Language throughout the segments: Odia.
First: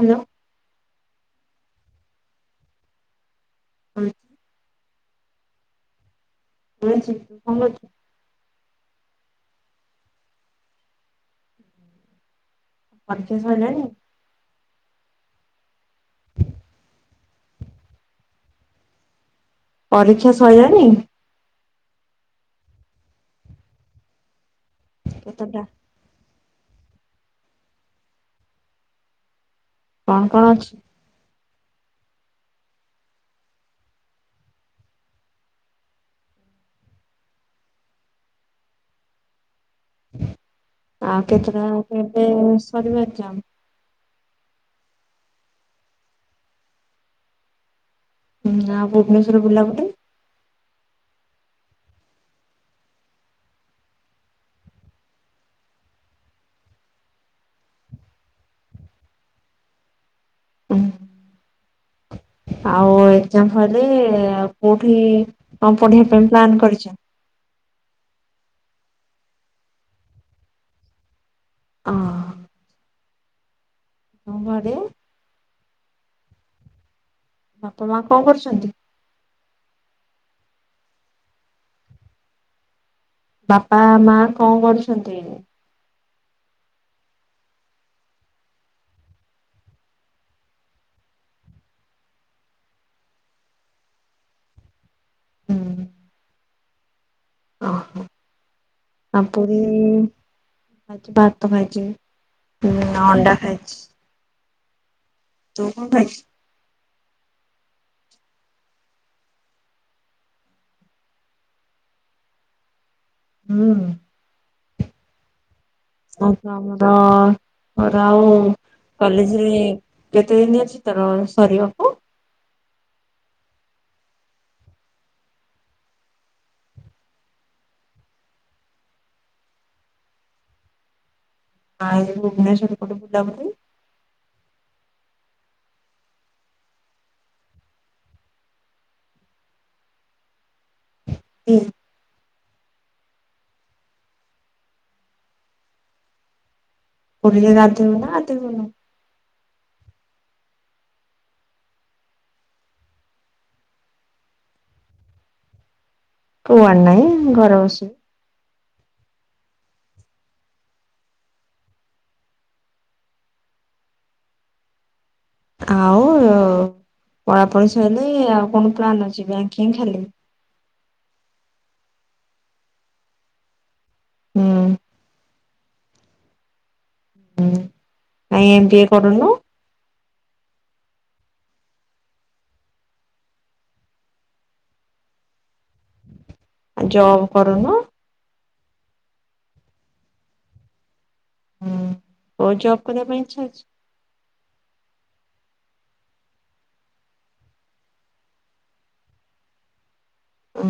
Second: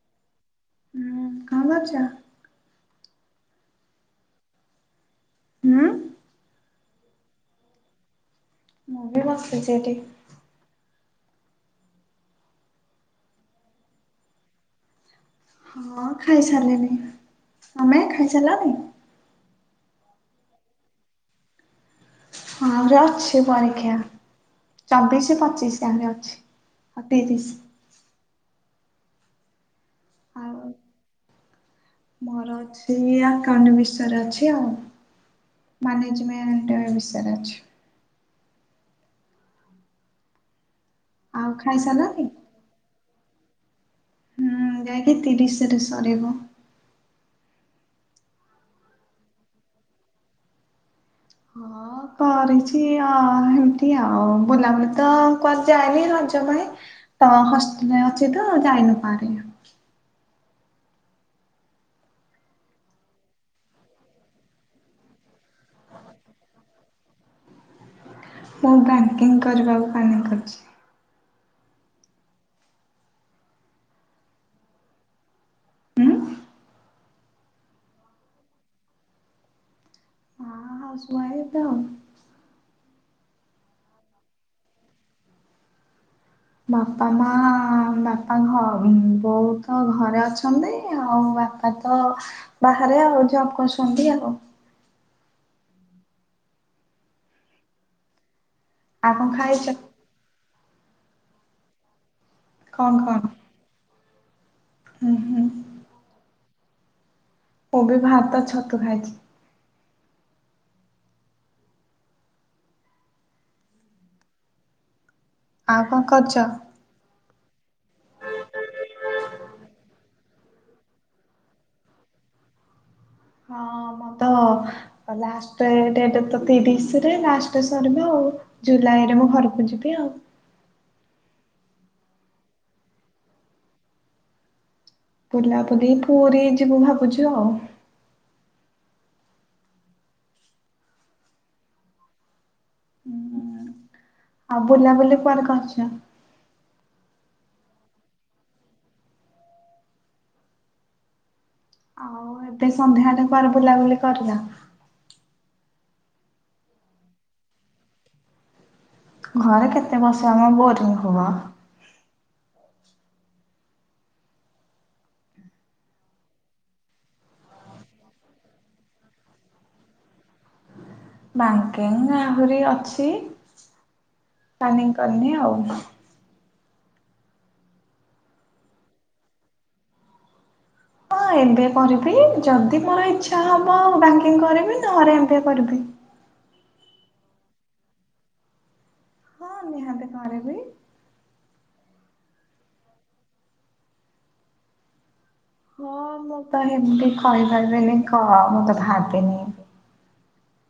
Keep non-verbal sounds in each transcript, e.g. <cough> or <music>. ହାଲୋ। ହୁଁ କଁ କରୁଚ। ଶୋଇଚି। ହୁଁ। <unintelligible> ମୁଁ ବି ବସିଚି ଏଠି। ପରୀକ୍ଷା ସଇଲାଣି। ହଁ ଖାଇସାରିଲିଣୀ ତମେ ଖାଇସାରିଲଣି। ପରୀକ୍ଷା ସଇଲାଣିି। ହଁ ଆହୁରି ଅଛି ପରୀକ୍ଷା ଚବିଶି କେତେଟା ପଚିଶି ଯାଁକେ ଅଛି। ଆଉ ତିରିଶ୍ କଣ କଣ ଆଉ ଅଛି? ମୋର ଅଛି ଆକାଉଣ୍ଟ ବିଷୟରେ ଅଛି ଆଉ ମ୍ୟାନେଜମେଣ୍ଟ ବିଷୟରେ ଅଛି। ଆଉ କେତେ ଟା କେବେ ସରିବ ଏଗ୍ଜାମ୍। ହୁଁ ଯାଇକି ତିରିଶ ରେ ସରିବ। ହୁଁ ଆଉ ଭୁବନେଶ୍ୱର ବୁଲାବୁଲି। <inaudible> କରିଚି ଅ ହେମିତି ଆଉ ବୁଲାବୁଲି ତ କୁଆଡେ ଯାଏନି ରଜ ପାଇଁ ତ ହଷ୍ଟେଲରେ ଅଛି ତ ଯାଇନୁ କୁଆଡେ ହୁଁ ଆଉ ଏଗ୍ଜାମ୍ ପରେ ଆଉ କୋଉଠି କଣ ପଢିବା ପାଇଁ ପ୍ଲାନ୍ କରିଚ। ମୁଁ ବ୍ୟାଙ୍କିଙ୍ଗ କରିବାକୁ ପ୍ଲାନିଂ କରିଚି। ଅଁ <inaudible> ହୁଁ ବାପା ମାଁ କଣ କରୁଛନ୍ତି? ହଁ ହାଉସୱାଇଫ୍ ତ ବାପା ମାଁ କଣ କରୁଚନ୍ତି? ବାପା ମାଁ ବାପା ଘ ବୋଉତ ଘରେ ଅଛନ୍ତି ଆଉ ବାପା ବାପା ତ ବାହାରେ ଆଉ ଜବ କରୁଛନ୍ତି ଆଉ ହୁଁ ଅ-ହଁ ଆଉ କଣ ପୁରୀ- ଖାଇଛ? ଇ ଆଜି ଭାତ ଖାଇଛି ଉଁ କଣ କଣ? ଅଣ୍ଡା ଖାଇଛି। ହୁଁ ହୁଁ ତୁ କଣ ଖାଇ ଚୁ ମୁଁ ବି ଭାତ ଛତୁ ଖାଇଛି। ହୁଁ ଆଉ କଣ ଆଉ କରୁଛ? ତ ଆମର ପରାଉ କଲେଜରେ କେତେ ଦିନି ଅଛି ତୋର ସରିବାକୁ। ହଁ ମୁଁ <inaudible> ତ ଲାଷ୍ଟେ ଡେଟ ତ ତିରିଶରେ ଲାଷ୍ଟ ସରିବ ଆଉ ଜୁଲାଇ ରେ ମୁଁ ଘରକୁ ଯିବି ଆଉ ଆଁ ଏ ଭୁବନେଶ୍ୱର ପଟେ ବୁଲାବୁଲି। ବୁଲାବୁଲି ପୁରୀ ଯିବୁ ଭାବୁଛୁ ଆଉ <unintelligible> ଆଉ ବୁଲାବୁଲି କୁଆଡେ କରିଚ। ପୁରୀରେ ଗାଧେଇ ବୁ ନା ଗାଧେଇବୁନୁ। ଆଉ ଏବେ ସଂନ୍ଧ୍ୟା ହେଲେ କୁଆଡେ ବୁଲାବୁଲି କରିନ। କୁଆଡେ ନାଇଁ ଘରେ ବସିବୁ ଘରେ କେତେ ବସ୍‌ ଆମ ବୋରିଙ୍ଗି ହବ। ଆଉ ପଳାପଳି ସଇଲେ ଆଉ କଣ ପ୍ଲାନ୍ ଅଛି ବ୍ୟାଙ୍କିଙ୍ଗ ଖାଲି ବ୍ୟାଙ୍କିଙ୍ଗ ଆହୁରି ଅଛି ହୁଁ ପ୍ଲାନିଂ କରିନି ଆଉ ଉଁ କାଇଁ ଏମ ବି ଏ କରୁନୁ। ହଁ ଏମ ବି ଏ କରିବି ଯଦି ମୋର ଇଚ୍ଛା ହବ ବ୍ୟାଙ୍କିଙ୍ଗ କରିବି ନହେଲେ ଏମ ବି ଏ କରିବି। ଜବ୍ କରୁନୁ। ହଁ ନିହାତି କରିବି। ହୁଁ କୋଉ ଜବ୍ କରିବା ପାଇଁ ଇଚ୍ଛା ଅଛି। ହଁ ମୁଁ ତ ହେମିତି କହିପାରିବିନି କଣ ମୁଁ ତ ଭାବିନି। ଉଁ।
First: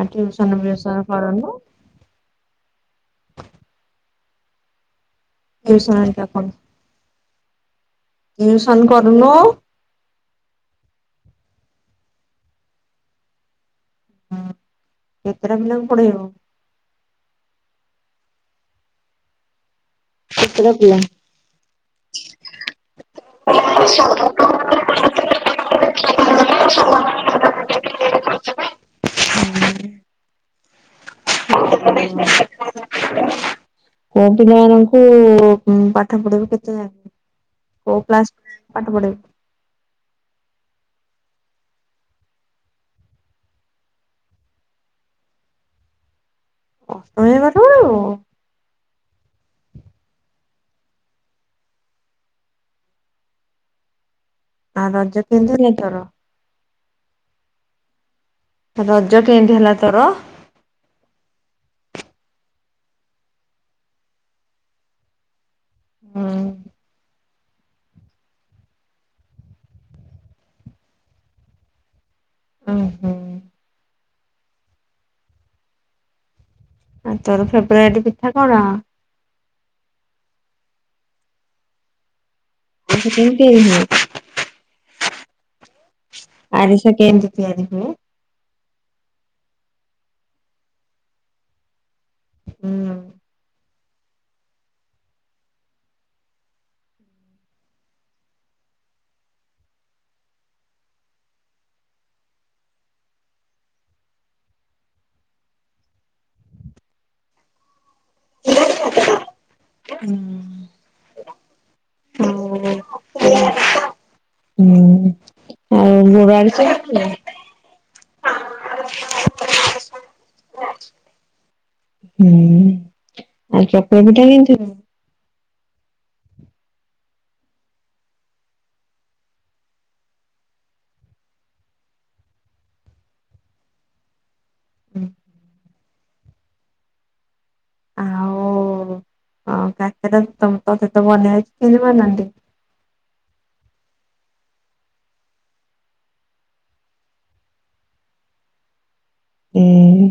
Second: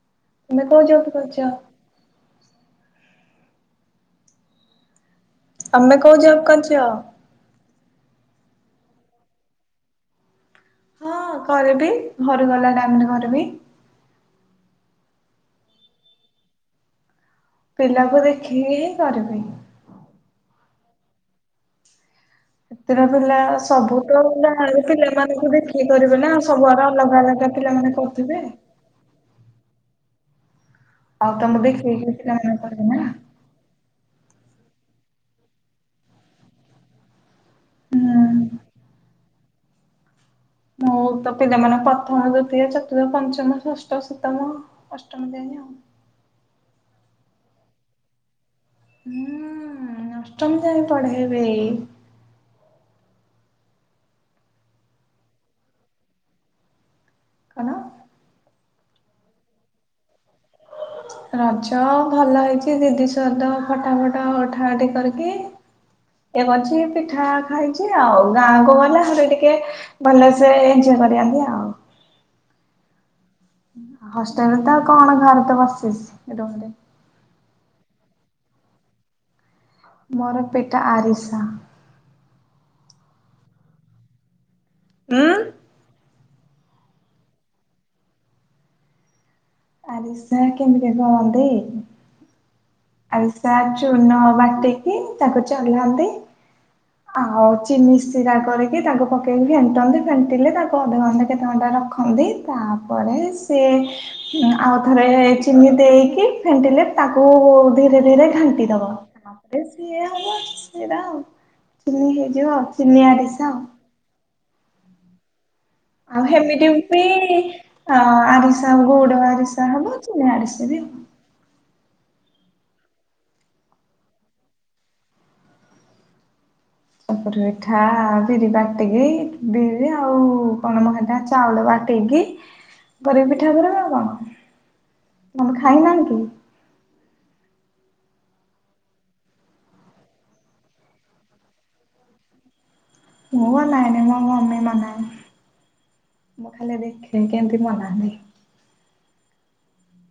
ଆ ଟ୍ୟୁସନ୍ ତମେ କୋଉ ଫ୍ୟୁସନ୍ ଜବ୍ କରିଛ? କରନୁ। ଟିଉସନ ତମେ କୋଉ ହେରିକା ଜବ୍ କରୁନୁ କରୁଚ? ଟିଉସନ କରୁନୁ। ହଁ କରିବି ଘରୁ ଗଲା ଟାଇମ ରେ କରିବି। କେତେ ଟା ପିଲାଙ୍କୁ ପଢେଇବୁ? ପିଲାଙ୍କୁ ଦେଖିକି ହିଁ କରିବି। କେତେଟା ପିଲା। କେତେଟା ପିଲା ସବୁ ତ ଗାଁରେ ପିଲାମାନଙ୍କୁ ଦେଖିକି କରିବି ନା ସବୁଆର ଅଲଗା ଅଲଗା ପିଲାମାନେ କରିୁଥିବେ। <unintelligible> ହଁ ତମେ ଦେଖିକି ପିଲାମାନଙ୍କୁ କରିବ ନା। କୋଉ ପିଲାମାନଙ୍କୁ ପାଠ ପଢେଇବ କେତେ ଯାକେ କୋଉ କ୍ଲାସ୍ ହୁଁ ପାଠ ପଢେଇବ? ମୁଁ ତତେ ଯମାନ ପ୍ରଥମ ଦ୍ଵିତୀୟ ଚତୁର୍ଥ ପଞ୍ଚମ ଷଷ୍ଠ ସତମ ଅଷ୍ଟମ ଯାଏ ଆଉ ଅଷ୍ଟମ ଯାଏ ପାଠ ପଢ଼େଇବୁ? ହୁଁ। ଅଷ୍ଟମ ଯାଏ ପଢେଇବି। ଆଉ ରଜ <inaudible> କଣ? ରଜ କେଏତି ହେଲା ତୋର? ରଜ ଭଲ ହେଇଛି ଦିଦି ସହିତ ଫଟା ଫଟା ଉଠା ଉଠି କରିକି ହୁଁ ଏବିଜି ପିଠା ଖଇଛି ଆଉ ଗାଁକୁ ଗଲେ ଆହୁରି ଟିକେ ଭଲସେ ଏଞୟ କରିବା ଆଉ। ଓଁ ହୁଁ। ହଷ୍ଟେଲରେ ତ ଆଉ କଣ ଘରେ ବସିଛି ନିରବରେ। ଆଉ ତୋର ଫେବରାଇଟ ପିଠା କଣ? ମୋର ପିଠା ଆରିସା। ଏ ଟା କେମିତି ହୁଏ? ଉଁ। ଆରିସା କେଏନ୍ତି ତିଆରି ହୁଏ? ଆରିସା କେମିତି କରନ୍ତି। ହୁଁ। ଆରିସା ଚୁନ ବାଟିକି ତାକୁ ଚଲାନ୍ତି। <unintelligible> ଆଉ ଚିନି ସିରା କରିକି ତାକୁ ପକେଇକି ଫେଣ୍ଟନ୍ତି ଫେଣ୍ଟିଲେ ତାକୁ ଅଧଘଣ୍ଟା କେତେ ଘଣ୍ଟା ରଖନ୍ତି ତାପରେ ସିଏ ଆଉ ଥରେ ଚିନି ଦେଇକି ଫେଣ୍ଟିଲେ ତାକୁ ଧୀରେ ଧୀରେ ଘାଣ୍ଟି ଦବ ତା ପରେ ସିଏ ହବ ଆଉ ଚିନି ହେଇଯିବ ଆଉ ଚିନି ଆରିସା ଆଉ, ହୁଁ ଆଉ ଗୁଡ ଆରିସା ହେମିତି କେମିତି ବି ହୁଏ? ହଁ ଆରିସା ଗୁଡ ଆରିସା ହବ ଚିନି ଆରିସା ବି ହବ। ହୁଁ ଆଉ ଚକୁଳି ପିଠା କେମିତି ହୁଏ? କୁରି ପିଠା ବିରି ବାଟିକି ବିରି ଆଉ କଣମ ହେଟା ଚାଉଳ ବାଟେଇକି ପି ପିଠା କରିବା ଆଉ କଣ? ତମେ ଖାଇନାହା କି? ତ ତୋତେ ତ ବନେଇଇଛି ଖେଳିବନାହାନ୍ତି ମୁଁ ବନାଏନି ମୋ ମମି ବନାଏ। ମୁଁ ଖାଲି ଦେଖେ କେମିତି ଵନାନ୍ତି। ଏ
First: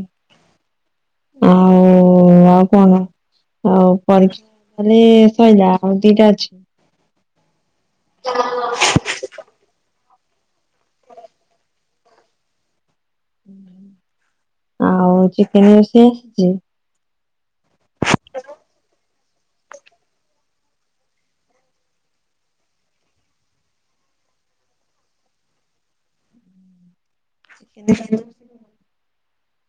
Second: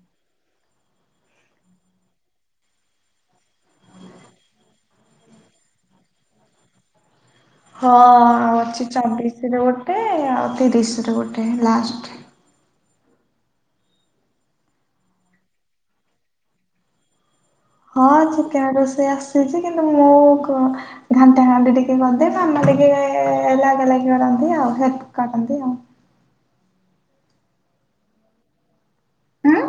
ଆଉ ଓ ଆଉ କଣ ଆଉ ପରୀକ୍ଷା ପରେ ସଇଲା ଆଉ ଦିଟା ଅଛି? ହଁ ଅଛି ଚବିଶରେ ଗୋଟେ ଆଉ ତିରିଶରେ ଗୋଟେ ଲାଷ୍ଟ। ଆଉ ଚିକେନ ରୋଷେଇ ଆସିଛି? ହଁ ଚିକେନ ରୋଷେଇ ଆସିଛି କିନ୍ତୁ ମୁଁ କଣ ଘାଣ୍ଟା ଘାଣ୍ଟି ଟିକେ କରିଦିଏ ମାମା ଟିକେ ଲାଗ ଲାଗି କରନ୍ତି ଆଉ ହେଲ୍ପ କରନ୍ତି ଆଉ। ସେ <inaudible> ହୁଁ?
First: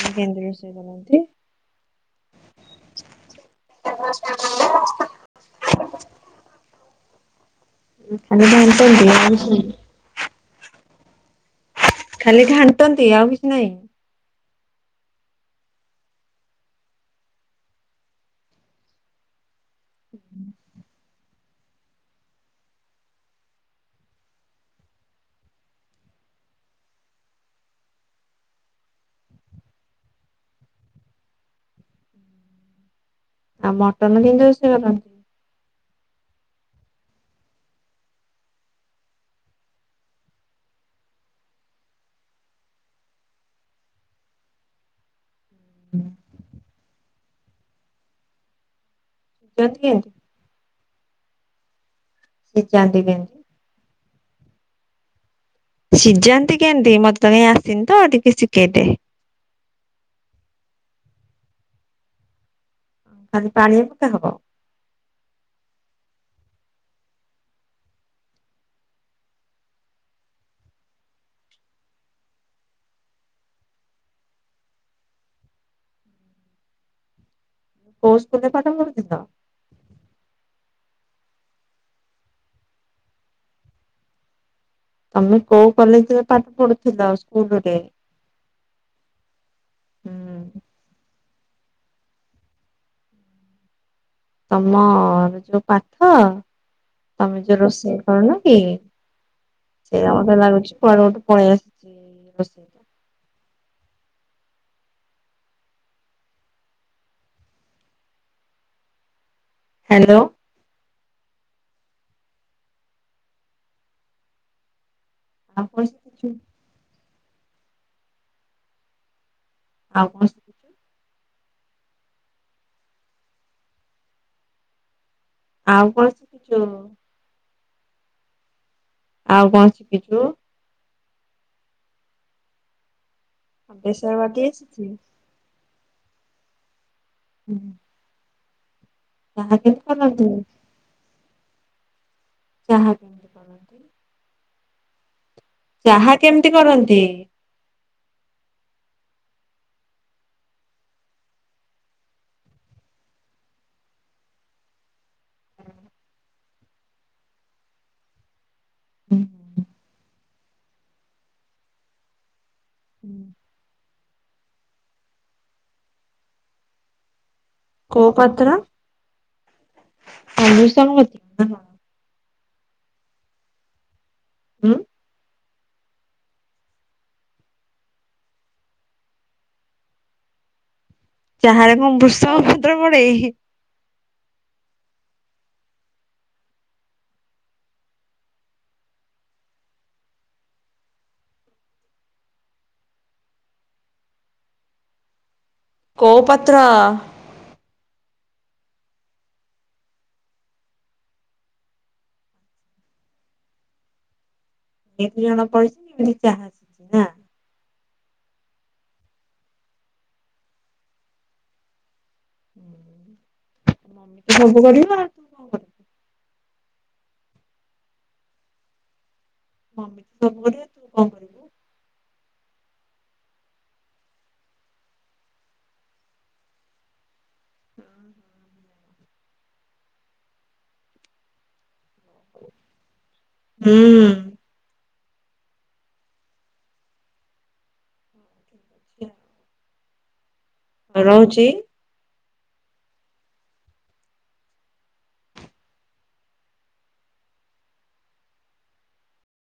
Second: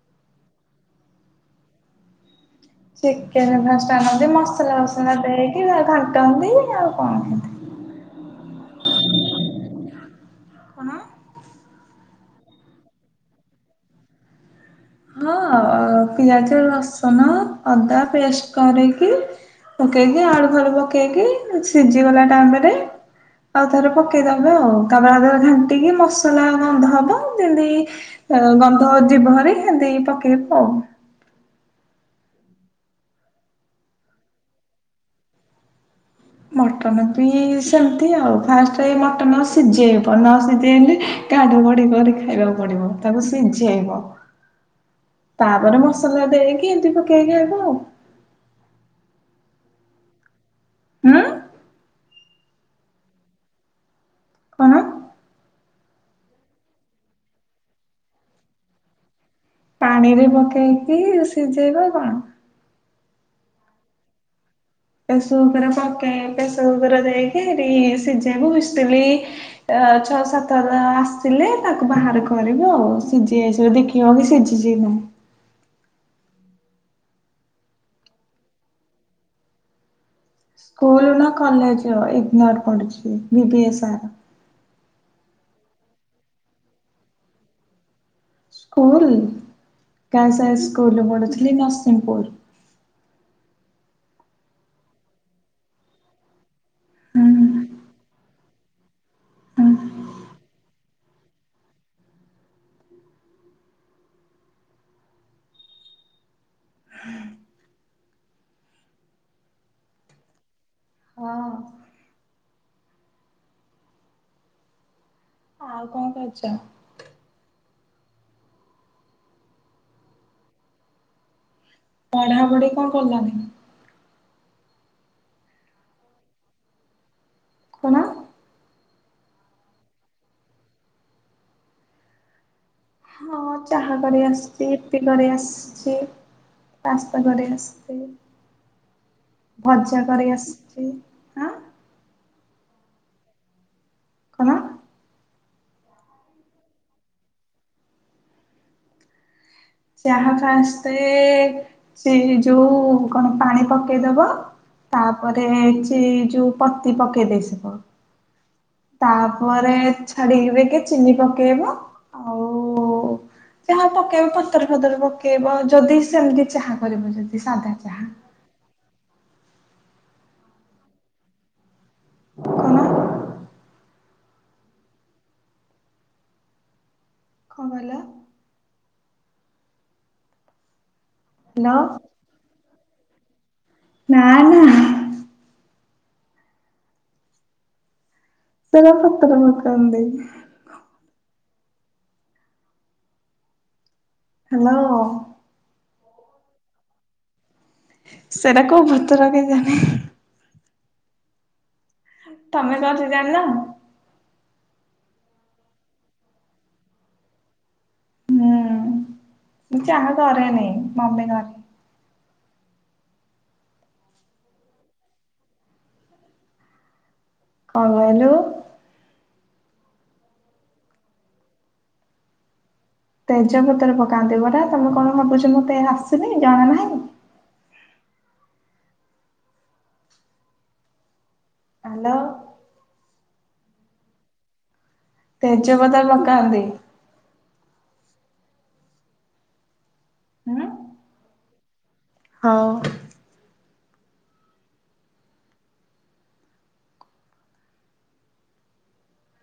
ଆଉ କିନ୍ଦି ରୋଷେଇ କରନ୍ତି? ଚିକେନ ଫାଷ୍ଟ ଆଣନ୍ତି ମସଲା ଫସଲା ଦେଇକି ତା ପରେ ଘାଟନ୍ତି ଆଉ କଣ? ଖାଲି ଘାଣ୍ଟନ୍ତି ଆଉ କିଛି ନୁହଁ? କଣ? ଖାଲି ଘାଣ୍ଟନ୍ତି ଆଉ କିଛି ନାହିଁ। ହଁ <inaudible> ଆ ପିଆଜ ରସୁନ ଅଦା ପେଷ୍ଟ କରିକି ପକେଇକି ଆଳୁ ଫାଳୁ ପକେଇକି ସିଝିଗଲା ଟାଇମରେ ଆଉ ଥରେ ପକେଇଦବ ଆଉ ତା ପରେ ଆଉ ଥରେ ଘାଣ୍ଟିକି ମସଲା ଗନ୍ଧ ହବ ଯେମିତି ଗନ୍ଧ ଯିବହେରି ହେନ୍ତି ପକେଇବୁ ଆଉ। ଆଉ ମଟନ କିନ୍ଦୀ ରୋଷେଇ କରନ୍ତି? ମଟନ ବି ସେମିତି ଆଉ ଫାଷ୍ଟ ମଟନ ଆ ସିଝେଇବ ନ ସିଝେଇଲେ କାଡୁ ବଢ଼ି କରି ଖାଇବାକୁ ପଡ଼ିବ ତାକୁ ସିଝେଇବ ହ <inaudible> ତାପରେ ମସଲା ଦେଇକି ଏମିତି ପକେଇକି ଖାଇବ ଆଉ <inaudible> ହୁଁ <inaudible> କେମିତି? କଣ? ସିଝାନ୍ତି କେମିତି ମତେ ତ କାଇ ଆସିନିତ ଟିକେ ଶିଖେଇଦେବେ। ପାଣିରେ ପକେଇକି ସିଝେଇବ କଣ? ଖାଲି ପାଣିରେ ପକା ହବ? ପ୍ରସ କୁକୁର ପକେଇ ପ୍ରେସ କୁକୁର ଯାଇକି ହେ ସିଝେଇକୁ ବୁସିଥିଲି। ଛଅ ସାତ ଆସିଲେ ତାକୁ ବାହାର କରିବୁ ଆଉ ସିଝି ଆଇସିବ ଦେଖି କେଉଁଠି ଶିଝିଛି କି ନାହିଁ? କଉ ସ୍କୁଲରେ ପାଠ ପଢୁଥିଲ? ସ୍କୁଲ ନା କଲେଜ ଇଗ୍ନୋର୍ ପଢ଼ୁଛି ବିିବି ଏସ୍ ଆର୍। ତମେ କୋଉ କଲେଜରେ ପାଠ ପଢୁଥିଲ ସ୍କୁଲ ରେ? ସ୍କୁଲ ହୁଁ ଗାସ୍ଲା ହାଇସ୍କୁଲରେ ପଢ଼ୁଥିଲି ନରସିଂହପୁର। ତମ ର ଯୋଉ ପାଠ ହୁଁ। ତମେ ଯୋଉ ରୋଷେଇ କରୁନ କି? ସେଇଟା ମତେ ଲାଗୁଛି କୁଆଡେ ଗୋଟେ ପଳେଇ ଆସିଛି ରୋଷେଇ ହ୍ୟାଲୋ ହଁ ଆଉ କଣ କରୁଛ? ଆଉ କଣ ଶିଖିଛୁ ପଢା ପଢି କଣ କଲଣି? ଆଉ କଣ ଶିଖିଛୁ? କଣ? ଆଉ କଣ ଶିଖିଛୁ? ହଁ ଚାହା ବେସର କରି ବାଟି ଆସିୁଛି ଆସିଛି ଇପି କରି ଆସିଛି। ପାସ୍ତା କରି ଆସିଛି। ଚାହା କେମିତି ଭଜା କରନ୍ତି? କରି ଆସିଛି। ଆଁ ଚାହା କେମିତି କରନ୍ତି କଣ? ଚାହା କେମିତି କରନ୍ତି? ଚାହା ଫାଷ୍ଟ ରେ ସେଇ ଯୋଉ କଣ ପାଣି ପକେଇଦବ। ତାପରେ ଯୋଉ ପତି ପକେଇ ଦେଇଥିବ। ତାପରେ ଛାଡିକି ବି ଟିକେ ଚିନି ପକେଇବ। ଆଉ ହୁଁ ଚାହା ପକେଇବ ପତର ଫତର ପକେଇବ ଯଦି ସେମିତି ଚାହା କରିବ ଯଦି ସାଧା। ଚାହା କୋଉ ପତ୍ର? କଁ ଭୁର୍ସଙ୍ଗ ପତ୍ର କଣ ହୁଁ। କଣ କହିଲ? ଚାହା ରେ କଣ ଭୃଷଙ୍ଗ ପତ୍ର ପଡ଼େ? ନା। ନା ପତର ପତ ମଖ ଦେଇ <unintelligible> ହ୍ୟାଲୋ। କୋଉ ପତ୍ର? ସେଇଟା କୋଉ ପତ୍ର କେ ଜାଣି? ତମେ କେମିତି ଜାଣିଲ? ଏ ଦି ଜଣକରିଛନ୍ତି ଚାହା। ଆସିଛି ନା। ହୁଁ ମୁଁ ଚାହା କରେନି ମମି କରେ। ସବୁ କରିବା ଆଉ। କଣ କରିବୁ କଣ କହିଲୁ? ମମି ତ ସବୁ କରିବ ତୁ କଣ କରିବୁ? ତେଜପତ୍ର ପକାନ୍ତି ପରା ତମେ କଣ ଭାବୁଛ ମୋତେ ଆସୁନି ଜଣା ନାହିଁ। ହ୍ୟାଲୋ। ହୁଁ। ତେଜ ପତ୍ର ପକାନ୍ତି। <unintelligible> ହୁଁ। ରହୁଛି। ହଁ।